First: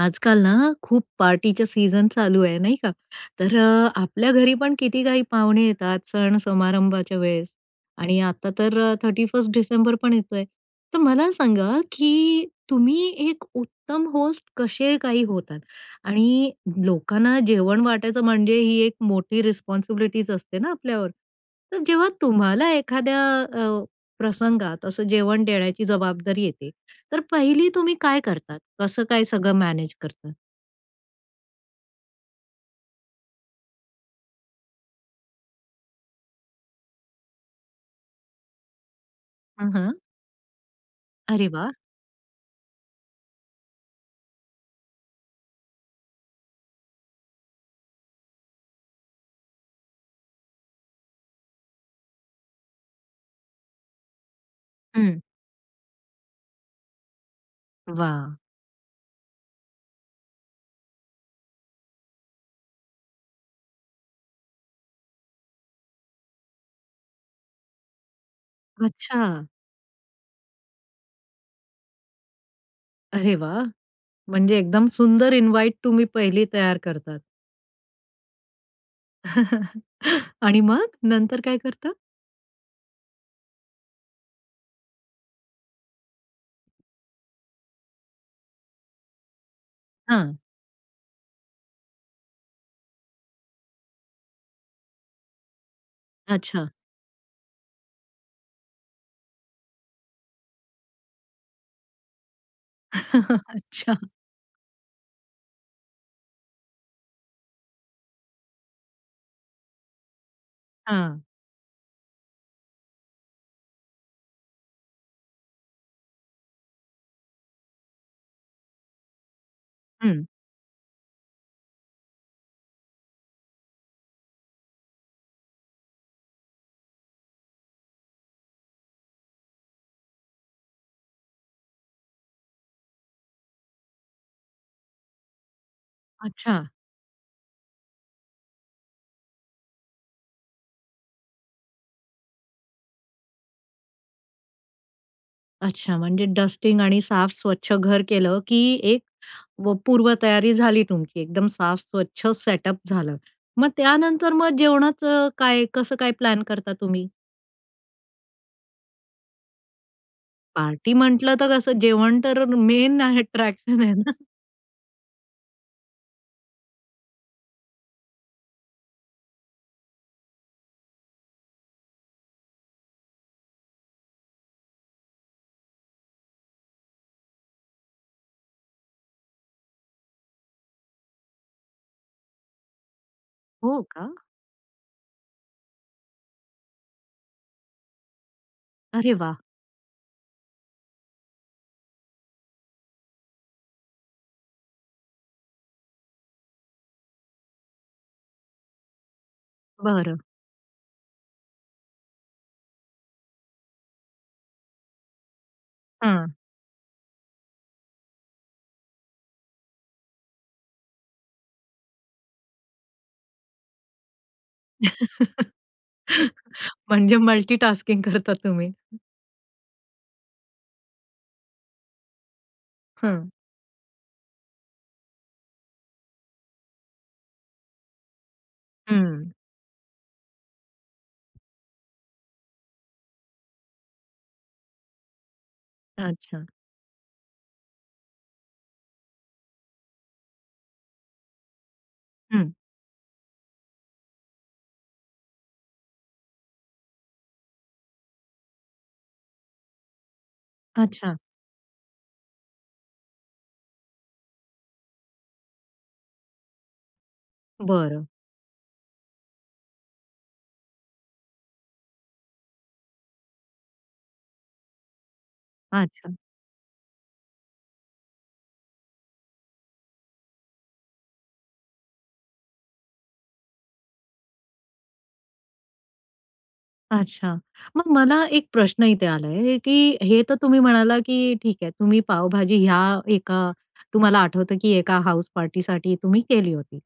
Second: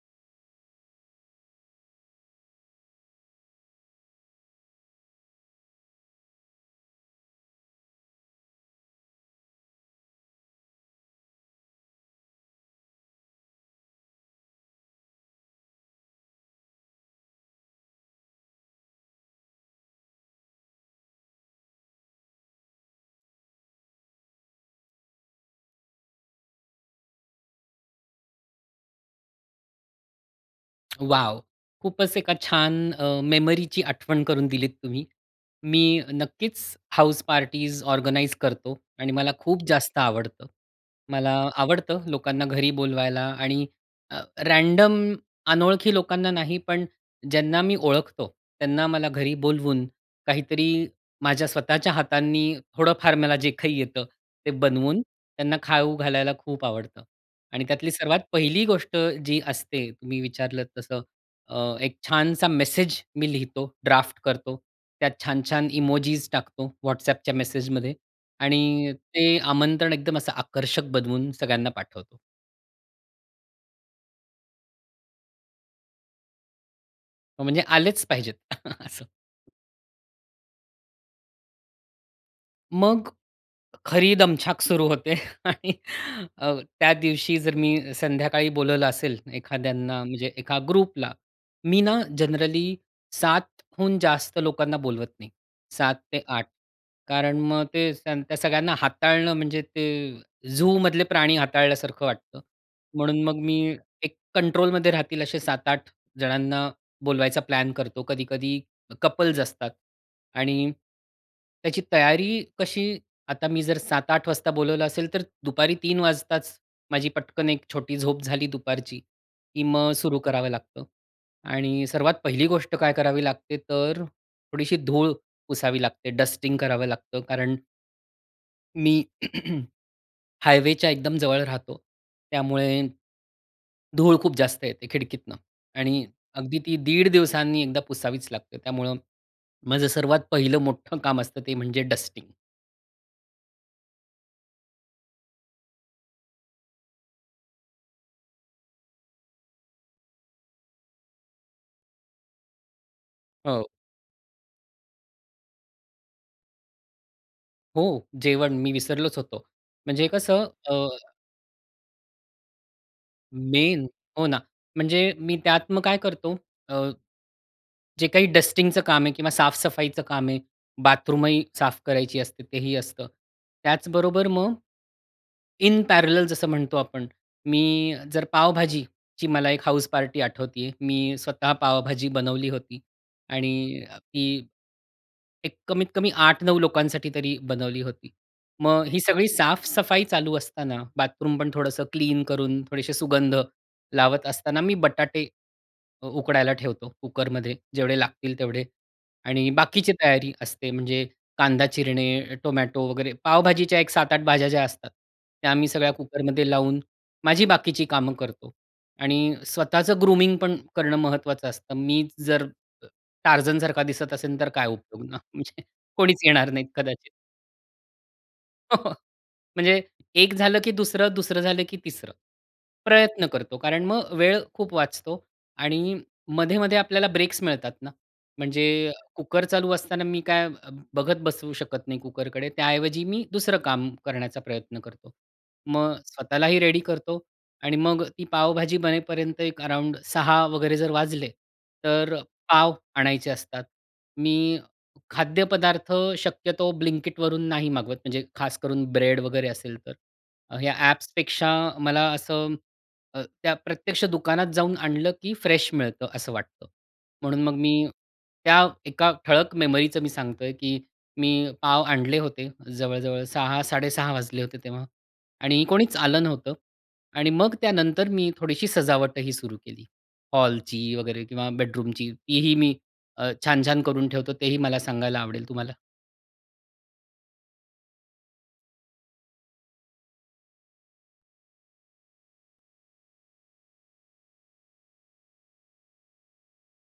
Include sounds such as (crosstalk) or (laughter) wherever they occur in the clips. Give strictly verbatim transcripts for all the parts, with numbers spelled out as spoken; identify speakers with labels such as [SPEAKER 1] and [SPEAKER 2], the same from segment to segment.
[SPEAKER 1] आजकाल ना, खूप पार्टीच्या सीझन चालू आहे, नाही का. तर अ, आपल्या घरीपण किती काही पाहुणे येतात, सण समारंभाच्या वेळेस आणि आता तर अ, थर्टी फर्स्ट डिसेंबर पण येतोय! तर मला सांगा, की तुम्ही एक उत्तम होस्ट कसे काही होतात? आणि लोकांना जेवण वाटायचं म्हणजे ही एक मोठी रिस्पॉन्सिबिलिटीज असते ना, आपल्यावर. तर जेव्हा तुम्हाला एखाद्या अ, प्रसंगात असं जेवण देण्याची जबाबदारी येते, तर पहिली तुम्ही काय करतात? कसं काय सगळं मॅनेज करतात?
[SPEAKER 2] (smacks lips) वॉव! खूपच एका छान, अ मेमरीची आठवण करून दिलीत तुम्ही. मी नक्कीच, हाऊस पार्टीज ऑर्गनाइज करतो. आणि मला खूप
[SPEAKER 1] हं,
[SPEAKER 2] जास्त
[SPEAKER 1] हं.
[SPEAKER 2] आवडतं. मला
[SPEAKER 1] अरे वा!
[SPEAKER 2] आवडतं लोकांना घरी बोलवायला आणि अ रॅन्डम अनोळखी लोकांना नाही, पण ज्यांना मी ओळखतो त्यांना मला घरी बोलवून; काहीतरी माझ्या स्वतःच्या हातांनी थोडंफार मला जे काही येतं, ते बनवून
[SPEAKER 1] हं.
[SPEAKER 2] त्यांना खाऊ घालायला खूप आवडतं. आणि त्यातली सर्वात
[SPEAKER 1] वाह!
[SPEAKER 2] पहिली गोष्ट जी असते तुम्ही विचारलत तसं, अ एक छानसा मेसेज मी लिहितो, ड्राफ्ट करतो. त्यात छान-छान इमोजीज टाकतो, WhatsAppच्या मेसेजमध्ये आणि ते
[SPEAKER 1] अच्छा!
[SPEAKER 2] आमंत्रण एकदम असं आकर्षक बनवून सगळ्यांना पाठवतो.
[SPEAKER 1] अरे वाह! म्हणजे एकदम सुंदर इन्वाईट तुम्ही पहिली तयार करतात?
[SPEAKER 2] हो, म्हणजे आलेच पाहिजेत असं
[SPEAKER 1] (chuckles) आणि मग, नंतर काय करता?
[SPEAKER 2] मग, खरी दमछाक सुरू होते. आणि अ, त्या दिवशी जर मी संध्याकाळी बोलवलं असेल, एखाद्यांना म्हणजे
[SPEAKER 1] हं.
[SPEAKER 2] एका ग्रुपला. मी ना जनरली सात हून जास्त लोकांना बोलवत नाही. सात ते आठ
[SPEAKER 1] अच्छा.
[SPEAKER 2] कारण मग ते त्यान त्या सगळ्यांना हाताळणं, म्हणजे ते झूमधले प्राणी हाताळल्यासारखं वाटतं. म्हणून मग मी
[SPEAKER 1] अच्छा.
[SPEAKER 2] एक कंट्रोलमध्ये राहतील, असे सात आठ जणांना बोलवायचा प्लॅन करतो. कधी-कधी कपल्स असतात आणि
[SPEAKER 1] हां.
[SPEAKER 2] त्याची तयारी कशी आता मी जर सात आठ वाजता बोलावलं असेल, तर दुपारी तीन वाजताच माझी पटकन एक छोटी झोप झाली दुपारची की मग सुरु
[SPEAKER 1] हं.
[SPEAKER 2] करावं लागतं. आणि सर्वात पहिली गोष्ट काय करावी लागते, तर थोडीशी धूळ पुसावी लागते, डस्टिंग करावं लागतं. कारण मी (clears throat) हायवेच्या एकदम जवळ राहतो. त्यामुळे, धूळ खूप जास्त येते खिडकीतनं आणि अगदी
[SPEAKER 1] अच्छा.
[SPEAKER 2] ती दीड दिवसांनी एकदा पुसावीच लागते. त्यामुळं माझं सर्वात पहिलं मोठं काम असतं ते म्हणजे डस्टिंग.
[SPEAKER 1] अच्छा, म्हणजे डस्टिंग आणि साफ-स्वच्छ घर केलं, की एक पूर्वतयारी झाली तुमची. एकदम साफ, स्वच्छ सेटअप झालं.
[SPEAKER 2] हो.
[SPEAKER 1] मग त्यानंतर मग जेवणाचं काय, कसं काय प्लॅन करता तुम्ही?
[SPEAKER 2] हो, जेवण मी विसरलोच होतो. म्हणजे कसं अ
[SPEAKER 1] पार्टी म्हटलं तर कसं, जेवण तर मेन अट्रॅक्शन
[SPEAKER 2] मेन
[SPEAKER 1] आहे ना.
[SPEAKER 2] हो ना, म्हणजे मी त्यात मग काय करतो? अ, जे काही डस्टिंगचं काम आहे किंवा साफ-सफाईचं काम आहे, बाथरूम ही साफ करायची असते, तेही असतं. त्याचबरोबर मग, इन पॅरलल जसं म्हणतो आपण, मी जर पाव-भाजीची मला एक हाउस पार्टी आठवतेय, मी स्वतः पावभाजी बनवली होती
[SPEAKER 1] हो
[SPEAKER 2] आणि
[SPEAKER 1] का?
[SPEAKER 2] ती एक कमीत कमी आठ नऊ लोकांसाठी तरी बनवली होती. मग ही
[SPEAKER 1] अरे
[SPEAKER 2] सगळी
[SPEAKER 1] वाह!
[SPEAKER 2] साफ-सफाई चालू असताना, बाथरूम पण थोडंसं क्लीन करून, थोडेसे सुगंध लावत असताना, मी बटाटे अ, उकडायला ठेवतो कुकरमध्ये, जेवढे लागतील तेवढे. आणि बाकीची
[SPEAKER 1] बरं.
[SPEAKER 2] तयारी असते, म्हणजे कांदा चिरणे, टोमॅटो वगैरे पावभाजीच्या एक सात आठ भाज्या ज्या असतात, त्या आम्ही सगळ्या
[SPEAKER 1] हं.
[SPEAKER 2] कुकरमध्ये लावून माझी बाकीची कामं करतो. आणि स्वतःचं ग्रूमिंग पण करणं महत्त्वाचं असतं. मी जर टार्झन सारखा दिसत असेल, तर काय उपयोग ना,
[SPEAKER 1] (laughs)
[SPEAKER 2] म्हणजे कोणीच येणार नाही कदाचित.
[SPEAKER 1] म्हणजे मल्टिटास्किंग करता तुम्ही.
[SPEAKER 2] (chuckles) म्हणजे एक झालं, की दुसरं. दुसरं झालं, की तिसरं प्रयत्न
[SPEAKER 1] हं.
[SPEAKER 2] करतो. कारण मग वेळ खूप वाचतो आणि मधे-मधे आपल्याला ब्रेक्स मिळतात ना. म्हणजे
[SPEAKER 1] हम्म.
[SPEAKER 2] कुकर चालू असताना मी काय बघत बसू शकत नाही कुकरकडे. त्याऐवजी मी दुसरं काम करण्याचा प्रयत्न करतो. मग
[SPEAKER 1] अच्छा.
[SPEAKER 2] स्वतःलाही रेडी करतो. आणि मग ती पावभाजी बनेपर्यंत एक अराउंड सहा वगैरे जर वाजले, तर अ,
[SPEAKER 1] हं.
[SPEAKER 2] पाव आणायचे असतात. मी खाद्यपदार्थ शक्यतो ब्लिंकिटवरून नाही मागवत. म्हणजे खास करून ब्रेड वगैरे असेल तर, या
[SPEAKER 1] अच्छा.
[SPEAKER 2] ॲप्सपेक्षा मला असं अ, त्या प्रत्यक्ष दुकानात जाऊन आणलं, की फ्रेश मिळतं असं वाटतं. म्हणून मग मी
[SPEAKER 1] बरं.
[SPEAKER 2] त्या एका ठळक मेमरीचं मी सांगतोय, की मी पाव आणले होते. जवळ-जवळ सहा साडेसहा वाजले होते तेव्हा आणि कोणीच
[SPEAKER 1] अच्छा.
[SPEAKER 2] आलं नव्हतं. आणि मग त्यानंतर मी थोडीशी सजावटही सुरू केली हॉलची वगैरे किंवा बेडरूमची. तीही मी अ, छान-छान करून ठेवतो. तेही मला सांगायला आवडेल तुम्हाला.
[SPEAKER 1] अच्छा. मग मला एक प्रश्न इथे आला आहे की हे तर तुम्ही म्हणाला की ठीक आहे, तुम्ही पावभाजी ह्या एका तुम्हाला आठवतं की एका हाउसपार्टीसाठी तुम्ही केली होती.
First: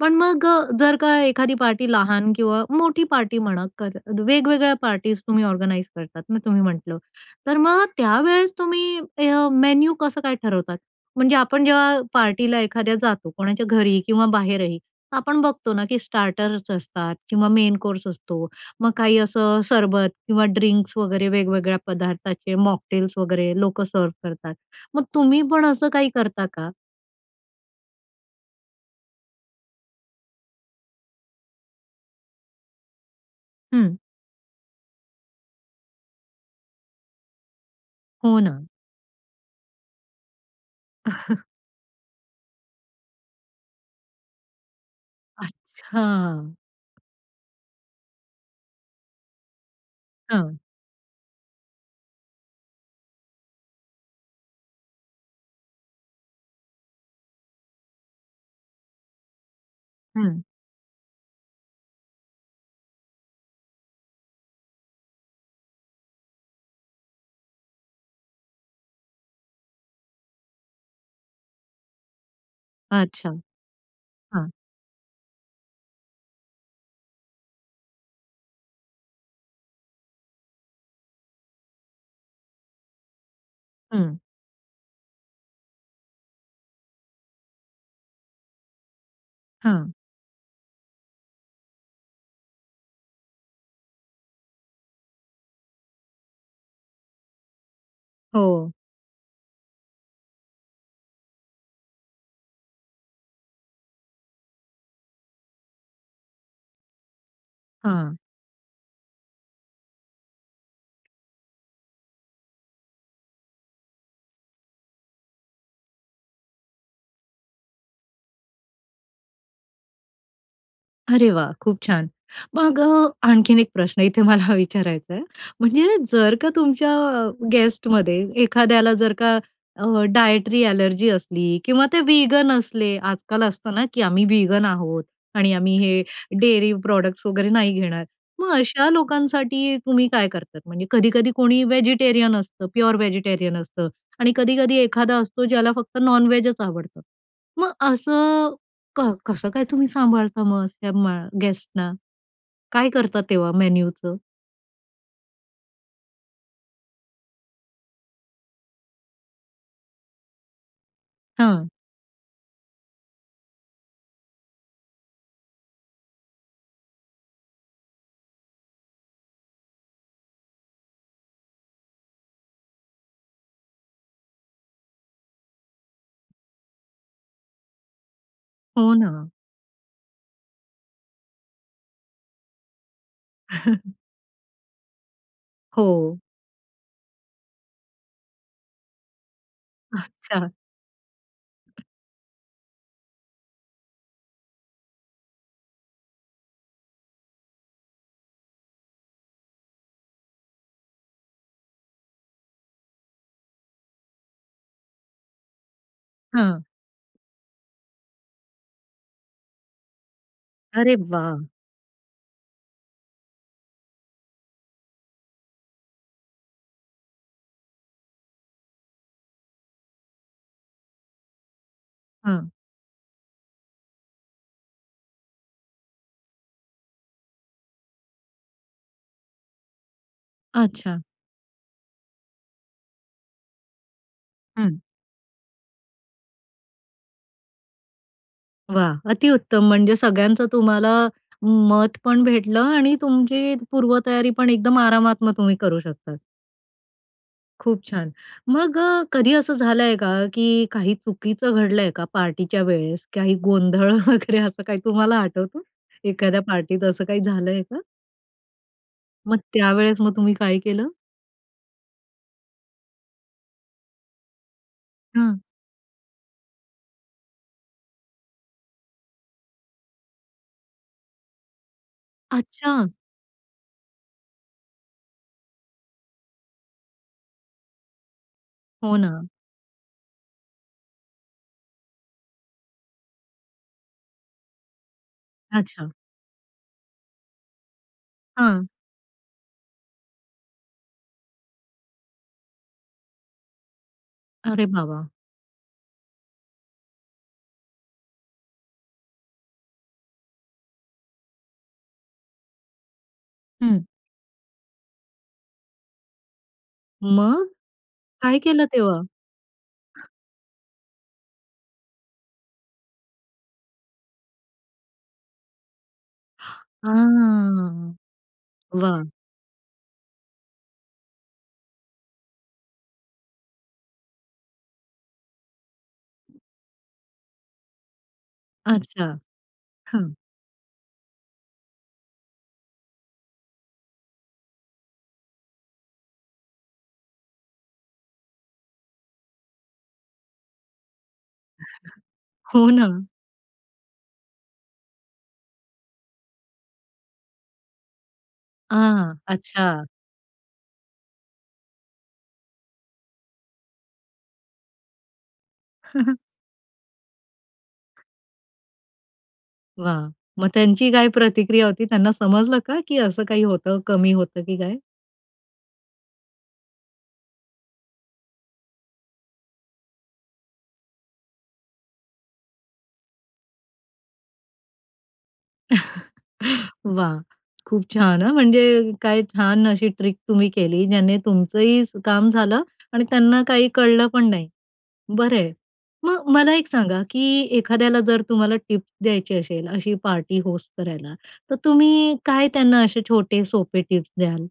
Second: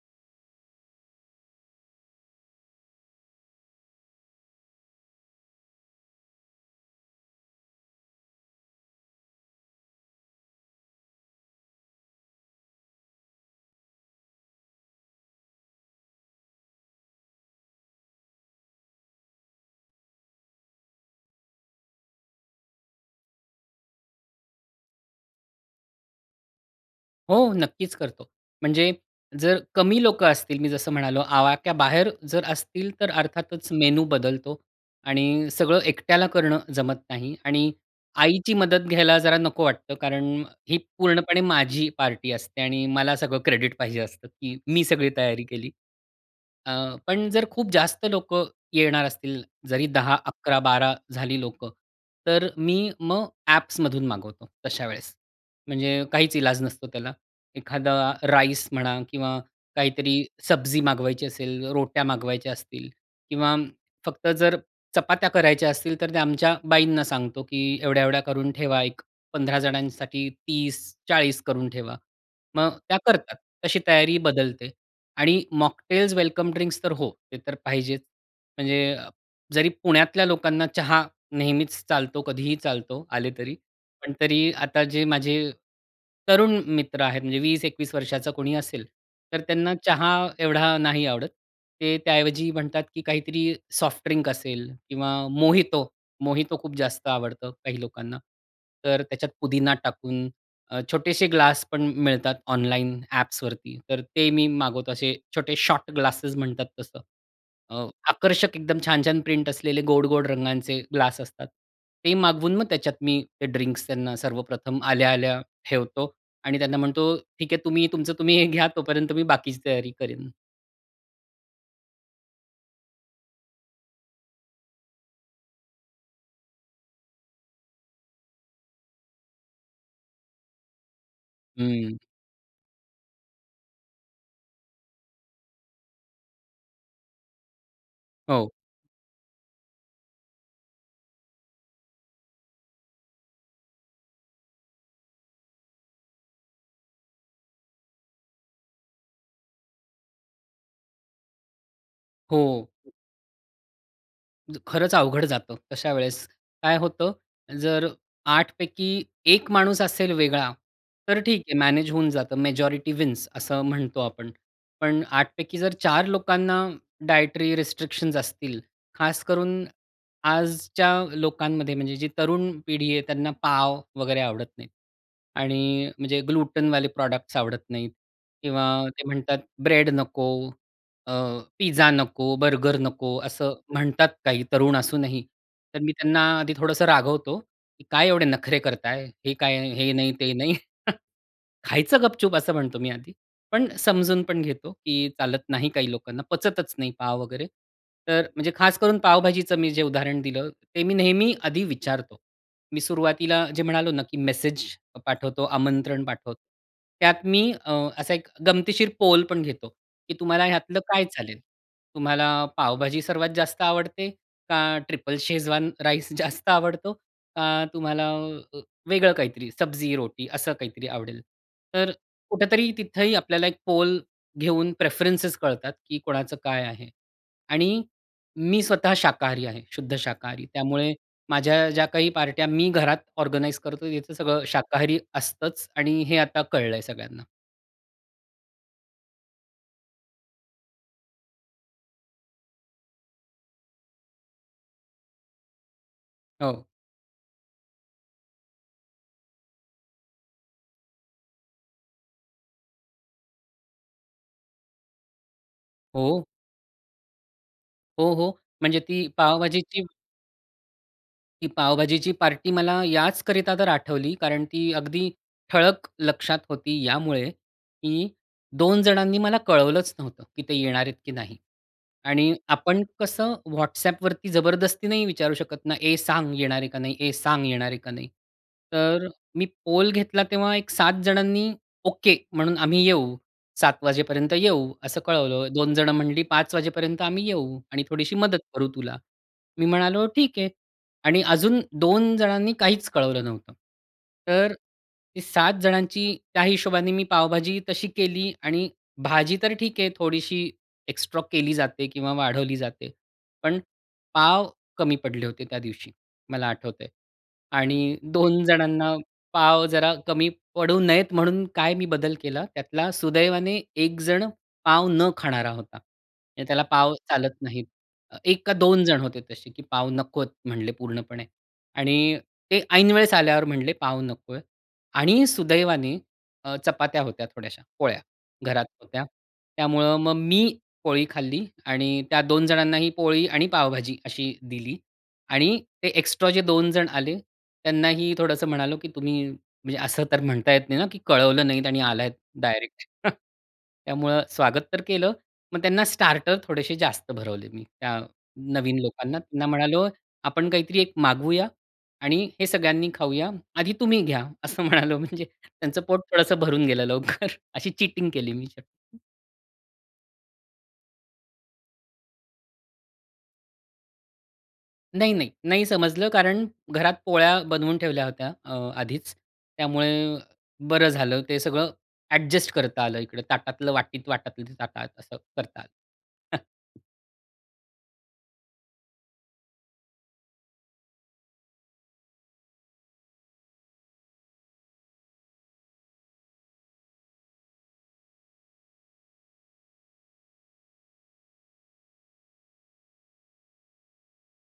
[SPEAKER 1] पण मग अ, जर का एखादी पार्टी लहान किंवा मोठी पार्टी म्हणा कर वेगवेगळ्या पार्टीज तुम्ही ऑर्गनाइज करतात, मग तुम्ही म्हटलं. तर मग त्या वेळेस तुम्ही ह्य मेन्यू कसं काय ठरवतात? म्हणजे आपण जेव्हा अ, पार्टीला एखाद्या जातो, कोणाच्या घरी किंवा बाहेरही, आपण बघतो ना की स्टार्टर्स असतात किंवा मेन कोर्स असतो मग काही असं सरबत किंवा ड्रिंक्स वगैरे वेगवेगळ्या पदार्थाचे मॉकटेल्स वगैरे, लोक सर्व्ह करतात. मग तुम्ही पण असं काही करता का?
[SPEAKER 2] हो, नक्कीच करतो. म्हणजे जर कमी लोकं असतील, मी जसं म्हणालो आवाक्याबाहेर जर असतील तर अर्थातच
[SPEAKER 1] हम्म.
[SPEAKER 2] मेनू बदलतो. आणि सगळं एकट्याला करणं जमत नाही. आणि
[SPEAKER 1] हो
[SPEAKER 2] आईची
[SPEAKER 1] ना.
[SPEAKER 2] मदत घ्यायला जरा नको वाटतं कारण अ, ही पूर्णपणे
[SPEAKER 1] (chuckles)
[SPEAKER 2] माझी पार्टी असते आणि मला सगळं क्रेडिट पाहिजे असतं की मी सगळी तयारी केली.
[SPEAKER 1] अच्छा.
[SPEAKER 2] अ, पण जर खूप जास्त लोकं येणार असतील, जरी दहा
[SPEAKER 1] हो.
[SPEAKER 2] अकरा बारा झाली लोकं तर मी मग ऍप्समधून मागवतो, तशा वेळेस. म्हणजे काहीच ईलाज नसतो त्याला. एखादा राईस म्हणा किंवा काहीतरी
[SPEAKER 1] हम्म.
[SPEAKER 2] सब्जी मागवायची असेल, रोट्या मागवायच्या असतील किंवा फक्त जर चपात्या करायच्या असतील तर ते आमच्या बाईंना सांगतो की एवढ्या-एवढ्या करून ठेवा एक पंधरा जणांसाठी तीस चाळीस करून ठेवा मग त्या
[SPEAKER 1] अच्छा.
[SPEAKER 2] करतात, तशी तयारी
[SPEAKER 1] हा.
[SPEAKER 2] बदलते. आणि मॉकटेल्स, वेलकम ड्रिंक्स तर हो, ते तर पाहिजेच. म्हणजे, जरी पुण्यातल्या लोकांना चहा नेहमीच चालतो, कधीही चालतो, आले तरी; पण
[SPEAKER 1] हं.
[SPEAKER 2] तरी आता जे माझे तरुण मित्र आहेत म्हणजे वीस एकवीस वर्षाचा कोणी असेल तर त्यांना
[SPEAKER 1] हा.
[SPEAKER 2] चहा एवढा नाही आवडत. ते त्याऐवजी म्हणतात की काहीतरी सॉफ्ट ड्रिंक असेल किंवा मोहितो मोहितो खूप जास्त आवडतं काही लोकांना.
[SPEAKER 1] हो.
[SPEAKER 2] तर त्याच्यात पुदिना टाकून छोटेसे ग्लास पण मिळतात ऑनलाईन ॲप्सवरती, तर ते मी मागवतो असे छोटे शॉर्ट ग्लासेस म्हणतात तसं.
[SPEAKER 1] हां.
[SPEAKER 2] आकर्षक, एकदम छान-छान प्रिंट असलेले, गोड-गोड रंगांचे ग्लास असतात. ते मागवून मग त्याच्यात मी ते ड्रिंक्स त्यांना सर्वप्रथम आल्या-आल्या ठेवतो आणि त्यांना म्हणतो ठीक आहे तुम्ही, तुमचं तुम्ही हे घ्या तोपर्यंत मी बाकीची तयारी करेन.
[SPEAKER 1] अरे वाह, खूप छान! मग अ, आणखीन एक प्रश्न इथे मला विचारायचा आहे. म्हणजे जर का तुमच्या गेस्टमध्ये एखाद्याला जर का अ, डायटरी ॲलर्जी असली किंवा
[SPEAKER 2] हम्म.
[SPEAKER 1] ते वीगन असले, आजकाल असतं ना की "आम्ही वीगन आहोत" आणि "आम्ही हे डेअरी प्रॉडक्ट्स वगैरे नाही घेणार." मग
[SPEAKER 2] हो.
[SPEAKER 1] अशा लोकांसाठी तुम्ही काय करता? म्हणजे कधी-कधी कोणी व्हेजिटेरियन असतं, प्युअर व्हेजिटेरियन असतं आणि कधी-कधी एखादा असतो ज्याला फक्त नॉनव्हेजच आवडतं. मग असं कर कसं काय तुम्ही सांभाळता मस या मग गेस्टना?
[SPEAKER 2] हो.
[SPEAKER 1] काय करता तेव्हा मेनूचं?
[SPEAKER 2] ज खरंच अवघड जातं तशा वेळेस. काय होतं, जर आठ पैकी एक माणूस असेल वेगळा तर ठीक आहे,
[SPEAKER 1] हं.
[SPEAKER 2] मॅनेज होऊन जातं. मॅजॉरिटी विन्स असं म्हणतो आपण, पण आठ पैकी जर चार लोकांना डायटरी रिस्ट्रिक्शन्स असतील, खास करून आजच्या लोकांमध्ये म्हणजे जी तरुण पिढी आहे, त्यांना पाव वगैरे आवडत नाही. आणि म्हणजे ग्लुटेनवाले प्रॉडक्ट्स आवडत नाहीत किंवा
[SPEAKER 1] हो
[SPEAKER 2] ते
[SPEAKER 1] ना.
[SPEAKER 2] म्हणतात, "ब्रेड नको अ, पिझ्झा नको, बर्गर नको." असं
[SPEAKER 1] (chuckles)
[SPEAKER 2] म्हणतात काही तरुण असूनही. तर मी त्यांना
[SPEAKER 1] हो.
[SPEAKER 2] आधी थोडंसं रागवतो की "काय एवढे नखरे करताय? हे काय, हे नाही ते
[SPEAKER 1] अच्छा.
[SPEAKER 2] नाही?" (chuckles)
[SPEAKER 1] (chuckles)
[SPEAKER 2] "खायचं गपचूप!" असं म्हणतो मी आधी, पण समजून पण घेतो की चालत नाही काही लोकांना, पचतच नाही पाव वगैरे. तर म्हणजे खास करून पावभाजीचं मी जे उदाहरण दिलं, ते मी नेहमी आधी विचारतो. मी सुरुवातीला जे म्हणालो ना की मेसेज अ पाठवतो, आमंत्रण पाठवतो,
[SPEAKER 1] हं.
[SPEAKER 2] त्यात मी अ, असा एक गमतीशीर पोल पण घेतो की "तुम्हाला ह्यातलं
[SPEAKER 1] अरे
[SPEAKER 2] काय चालेल?
[SPEAKER 1] वाह!
[SPEAKER 2] तुम्हाला पावभाजी सर्वात जास्त आवडते? का ट्रिपल शेजवान राईस जास्त आवडतो? का तुम्हाला अ वेगळं काहीतरी, सब्जी-रोटी असं काहीतरी आवडेल?" तर
[SPEAKER 1] हं.
[SPEAKER 2] कुठेतरी तिथेही आपल्याला एक पोल घेऊन प्रेफरन्सेस कळतात की कोणाचं काय आहे. आणि मी स्वतः शाकाहारी आहे, शुद्ध शाकाहारी, त्यामुळे
[SPEAKER 1] अच्छा.
[SPEAKER 2] माझ्या ज्या काही पार्ट्या मी घरात ऑर्गनाइझ करतो, तिथं सगळं
[SPEAKER 1] हं.
[SPEAKER 2] शाकाहारी असतंच आणि हे आता कळलंय सगळ्यांना.
[SPEAKER 1] वाह! अतिउत्तम, म्हणजे सगळ्यांचं तुम्हाला मत पण भेटलं आणि तुमची पूर्वतयारी पण एकदम आरामात मग तुम्ही करू शकतात.
[SPEAKER 2] हो.
[SPEAKER 1] खूप छान. मग अ, कधी असं झालंय का? की काही चुकीचं घडलंय का पार्टीच्या वेळेस? काही गोंधळ वगैरे, असं काही तुम्हाला आठवतो?
[SPEAKER 2] हो.
[SPEAKER 1] एखाद्या पार्टीत असं काही झालंय का?
[SPEAKER 2] हो, हो. म्हणजे ती
[SPEAKER 1] मग
[SPEAKER 2] पाव-भाजीची
[SPEAKER 1] त्यावेळेस मग तुम्ही काय केलं?
[SPEAKER 2] ती पाव-भाजीची पार्टी मला याचकरिता तर आठवली, कारण ती अगदी
[SPEAKER 1] हं.
[SPEAKER 2] ठळक लक्षात होती यामुळे, की दोन जणांनी मला कळवलंच नव्हतं, की ते येणार आहेत की नाही. आणि आपण
[SPEAKER 1] अच्छा.
[SPEAKER 2] कसं WhatsAppवरती जबरदस्ती नाही विचारू शकत ना? "ए, सांग येणार आहे का नाही? ए सांग येणार आहे का नाही"?
[SPEAKER 1] हो
[SPEAKER 2] तर
[SPEAKER 1] ना.
[SPEAKER 2] मी पोल घेतला तेव्हा एक सात जणांनी "ओके म्हणून आम्ही येऊ, सात वाजेपर्यंत येऊ", असं कळवलं. दोन
[SPEAKER 1] अच्छा.
[SPEAKER 2] जणं म्हणाली, "पाच वाजेपर्यंत आम्ही येऊ आणि थोडीशी मदत
[SPEAKER 1] हं.
[SPEAKER 2] करू तुला". मी म्हणालो, "ठीक आहे". आणि अजून दोन जणांनी काहीच कळवलं नव्हतं. तर
[SPEAKER 1] अरे बाबा!
[SPEAKER 2] सात जणांची त्या हिशोबाने मी पावभाजी तशी केली आणि भाजी तर ठीक आहे, थोडीशी एक्स्ट्रॉ केली जाते किंवा वाढवली जाते, पण
[SPEAKER 1] हम्म.
[SPEAKER 2] पाव कमी पडले होते त्या दिवशी, मला आठवतंय.
[SPEAKER 1] मग?
[SPEAKER 2] आणि
[SPEAKER 1] काय
[SPEAKER 2] दोन
[SPEAKER 1] केलं
[SPEAKER 2] जणांना
[SPEAKER 1] तेव्हा?
[SPEAKER 2] पाव जरा कमी पडू नयेत, म्हणून काय मी बदल केला त्यातला, सुदैवाने एकजण पाव न खाणारा होता. आणि त्याला
[SPEAKER 1] (exhales) अ,
[SPEAKER 2] पाव चालत नाहीत. एक का दोन जण
[SPEAKER 1] वाह.
[SPEAKER 2] होते तसे, की पाव नकोत म्हटले पूर्णपणे आणि ते ऐनवेळेस आल्यावर म्हटले "पाव नकोय" आणि सुदैवाने अ, चपात्या होत्या थोड्याशा, पोळ्या घरात होत्या.
[SPEAKER 1] अच्छा,
[SPEAKER 2] त्यामुळं मग
[SPEAKER 1] हं.
[SPEAKER 2] मी पोळी खाल्ली आणि त्या दोन जणांनाही पोळी आणि पावभाजी अशी दिली आणि ते एक्स्ट्रा जे दोन जण आले त्यांनाही थोडंसं म्हणालो की "तुम्ही, म्हणजे असं तर म्हणता येत नाही ना, की कळवलं नाहीत आणि आलाय
[SPEAKER 1] (chuckles) हो
[SPEAKER 2] डायरेक्ट".
[SPEAKER 1] ना.
[SPEAKER 2] (chuckles) त्यामुळं स्वागत तर केलं, मग त्यांना स्टार्टर थोडेसे जास्त भरवले मी त्या नवीन
[SPEAKER 1] अ,
[SPEAKER 2] लोकांना. त्यांना म्हणालो,
[SPEAKER 1] अच्छा.
[SPEAKER 2] "आपण काहीतरी एक मागवूया आणि हे सगळ्यांनी खाऊया. आधी तुम्ही घ्या". असं म्हणालो. म्हणजे त्यांचं पोट
[SPEAKER 1] (chuckles)
[SPEAKER 2] थोडंसं भरून गेलं लवकर, अशी चीटिंग केली मी.
[SPEAKER 1] वाह! मग त्यांची काय प्रतिक्रिया होती? त्यांना समजलं का की असं काही होतं? कमी होतं की काय?
[SPEAKER 2] नाही, नाही. नाही, समजलं कारण घरात पोळ्या बनवून ठेवल्या होत्या अ, आधीच. त्यामुळे बरं झालं, ते सगळं ॲडजस्ट करता आलं. इकडे ताटातलं वाटीत, वाटातलं ते ताटात, असं करता आलं.
[SPEAKER 1] (chuckles)
[SPEAKER 2] (chuckles)
[SPEAKER 1] वाह! खूप छान हां, म्हणजे काय छान अशी ट्रिक तुम्ही केली, ज्याने तुमचं ही काम झालं आणि त्यांना काही कळलं पण नाही. बरं आहे. मग मला एक सांगा की एखाद्याला जर तुम्हाला टिप द्यायची असेल, अशी पार्टी होस्ट करायला, तर तुम्ही काय त्यांना असे छोटे सोपे टिप्स द्याल?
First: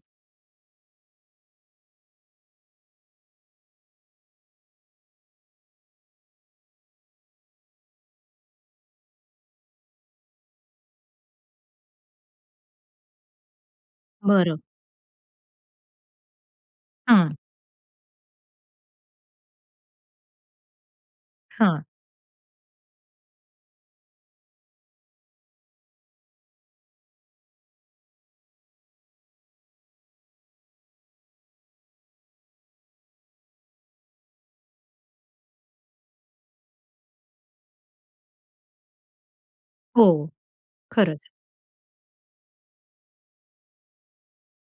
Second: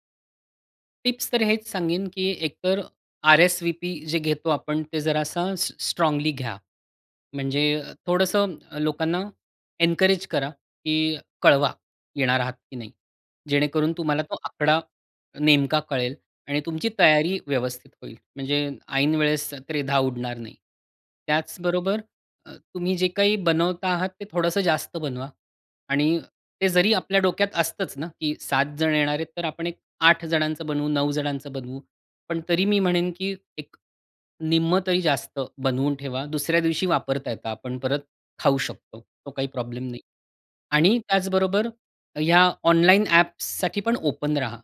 [SPEAKER 2] टिप्स तर हेच सांगेन, की एकतर आर-एस-वी-पी जे घेतो आपण ते जरासा स स्ट्राँगली घ्या, म्हणजे थोडंसं लोकांना एन्करेज करा की कळवा, येणार आहात की नाही? जेणेकरून तुम्हाला तो
[SPEAKER 1] बरं.
[SPEAKER 2] आकडा नेमका कळेल आणि तुमची
[SPEAKER 1] हं.
[SPEAKER 2] तयारी व्यवस्थित होईल, म्हणजे ऐन वेळेस त्रेधा उडणार नाही.
[SPEAKER 1] हां.
[SPEAKER 2] त्याचबरोबर अ, तुम्ही जे काही बनवता आहात ते थोडंसं जास्त बनवा आणि ते जरी आपल्या डोक्यात असतंच ना, की सात जण येणार आहेत, तर आपण एक आठ जणांचं बनवू, नऊ जणांचं बनवू, पण तरी मी म्हणेन की एक निम्मं तरी जास्त बनवून ठेवा. दुसऱ्या दिवशी वापरता येत, आपण परत खाऊ शकतो, तो काही प्रॉब्लेम नाही.
[SPEAKER 1] हो,
[SPEAKER 2] आणि,
[SPEAKER 1] खरंच.
[SPEAKER 2] त्याचबरोबर या ऑनलाइन ॲप्ससाठी पण ओपन रहा,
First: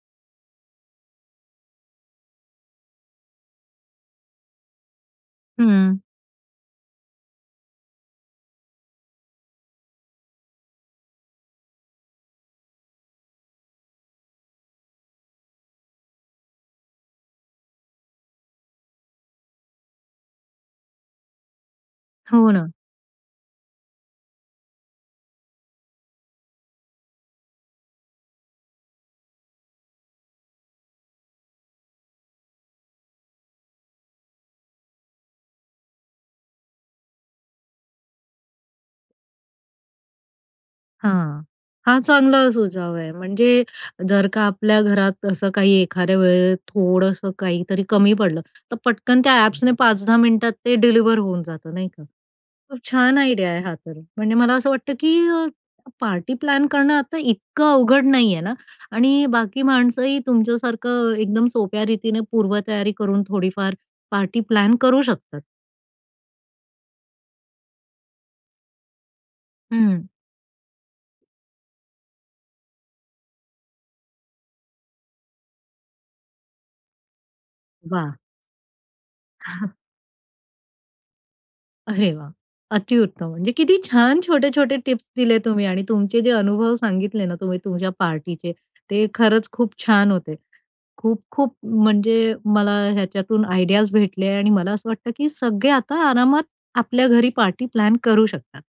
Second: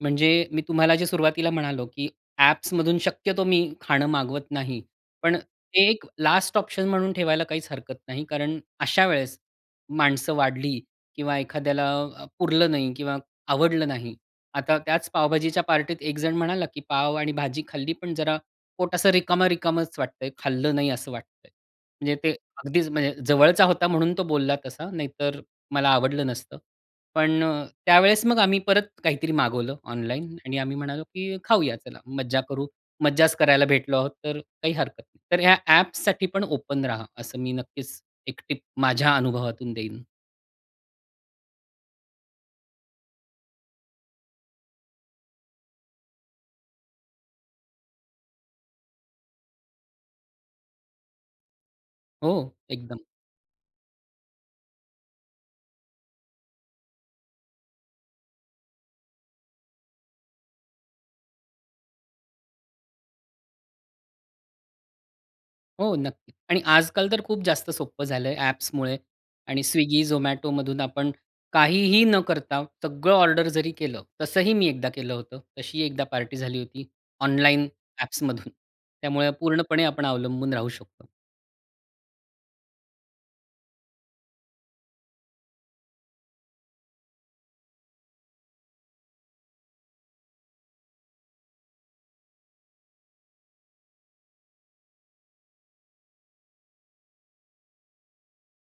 [SPEAKER 2] म्हणजे मी तुम्हाला जे सुरुवातीला म्हणालो की ॲप्समधून शक्यतो मी खाणं मागवत नाही, पण
[SPEAKER 1] हं.
[SPEAKER 2] एक लास्ट ऑप्शन म्हणून ठेवायला काहीच हरकत नाही, कारण अशा वेळेस माणसं वाढली किंवा एखाद्याला अ, पुरलं नाही किंवा आवडलं नाही. आता त्याच पावभाजीच्या पार्टीत एक जण म्हणाला, "की पाव आणि भाजी खाल्ली, पण जरा पोट असं रिकामा-रिकामाच वाटतं आहे, खाल्लं नाही असं वाटतं आहे". म्हणजे ते
[SPEAKER 1] हो ना.
[SPEAKER 2] अगदीच म्हणजे जवळचा होता म्हणून तो बोलला तसा, नाहीतर मला आवडलं नसतं. पण अ, त्यावेळेस मग आम्ही परत काहीतरी मागवलं ऑनलाईन आणि आम्ही म्हणालो, की "खाऊया चला, मज्जा करू." मज्जाच करायला भेटलो आहोत, तर काही हरकत नाही. तर या ॲप्ससाठी पण ओपन राहा, असं मी नक्कीच एक टिप माझ्या अनुभवातून देईन.
[SPEAKER 1] हां, हां. चांगला सुझाव आहे म्हणजे, जर का आपल्या घरात असं काही एखाद्या वेळेस थोडंसं काहीतरी कमी पडलं, तर पटकन त्या ॲप्सने पाच-दहा मिनिटात ते डिलिव्हर होऊन जातं नाही का?
[SPEAKER 2] हो
[SPEAKER 1] खूप
[SPEAKER 2] एकदम.
[SPEAKER 1] छान आयडिया आहे हा तर. म्हणजे मला असं वाटतं, की पार्टी प्लॅन करणं आता इतकं अवघड नाही आहे ना आणि बाकी माणसंही तुमच्यासारखं एकदम सोप्या रीतीने पूर्वतयारी करून थोडीफार पार्टी प्लॅन करू शकतात.
[SPEAKER 2] हो, नक्कीच. आणि आज-काल तर खूप जास्त सोप्पं झालंय ॲप्समुळे आणि
[SPEAKER 1] हं.
[SPEAKER 2] स्विग्गी, झोमॅटोमधून आपण काहीही न करता, सगळं ऑर्डर जरी केलं, तसंही मी एकदा केलं होतं. तशीही एकदा पार्टी झाली होती ऑनलाइन
[SPEAKER 1] वाह!
[SPEAKER 2] ॲप्समधून. त्यामुळे
[SPEAKER 1] (chuckles)
[SPEAKER 2] पूर्णपणे आपण अवलंबून राहू शकतो.
[SPEAKER 1] अरे वाह! अतिउत्तम. म्हणजे किती छान छोटे-छोटे टिप्स दिले तुम्ही आणि तुमचे जे अनुभव सांगितले ना तुम्ही तुमच्या पार्टीचे, ते खरंच खूप छान होते. खूप-खूप म्हणजे मला ह्याच्यातून आयडियाज भेटले आणि मला असं वाटतं, की सगळे आता आरामात आपल्या घरी पार्टी प्लॅन करू शकतात.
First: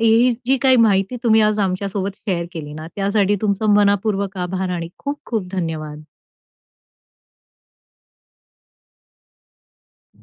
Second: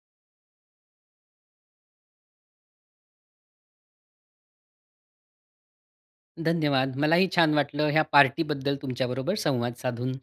[SPEAKER 1] ही जी काही माहिती तुम्ही आज आमच्यासोबत शेअर केली ना, त्यासाठी तुमचं मनःपूर्वक आभार आणि खूप-खूप धन्यवाद.
[SPEAKER 2] धन्यवाद. मलाही छान वाटलं, ह्या पार्टीबद्दल तुमच्याबरोबर संवाद साधून.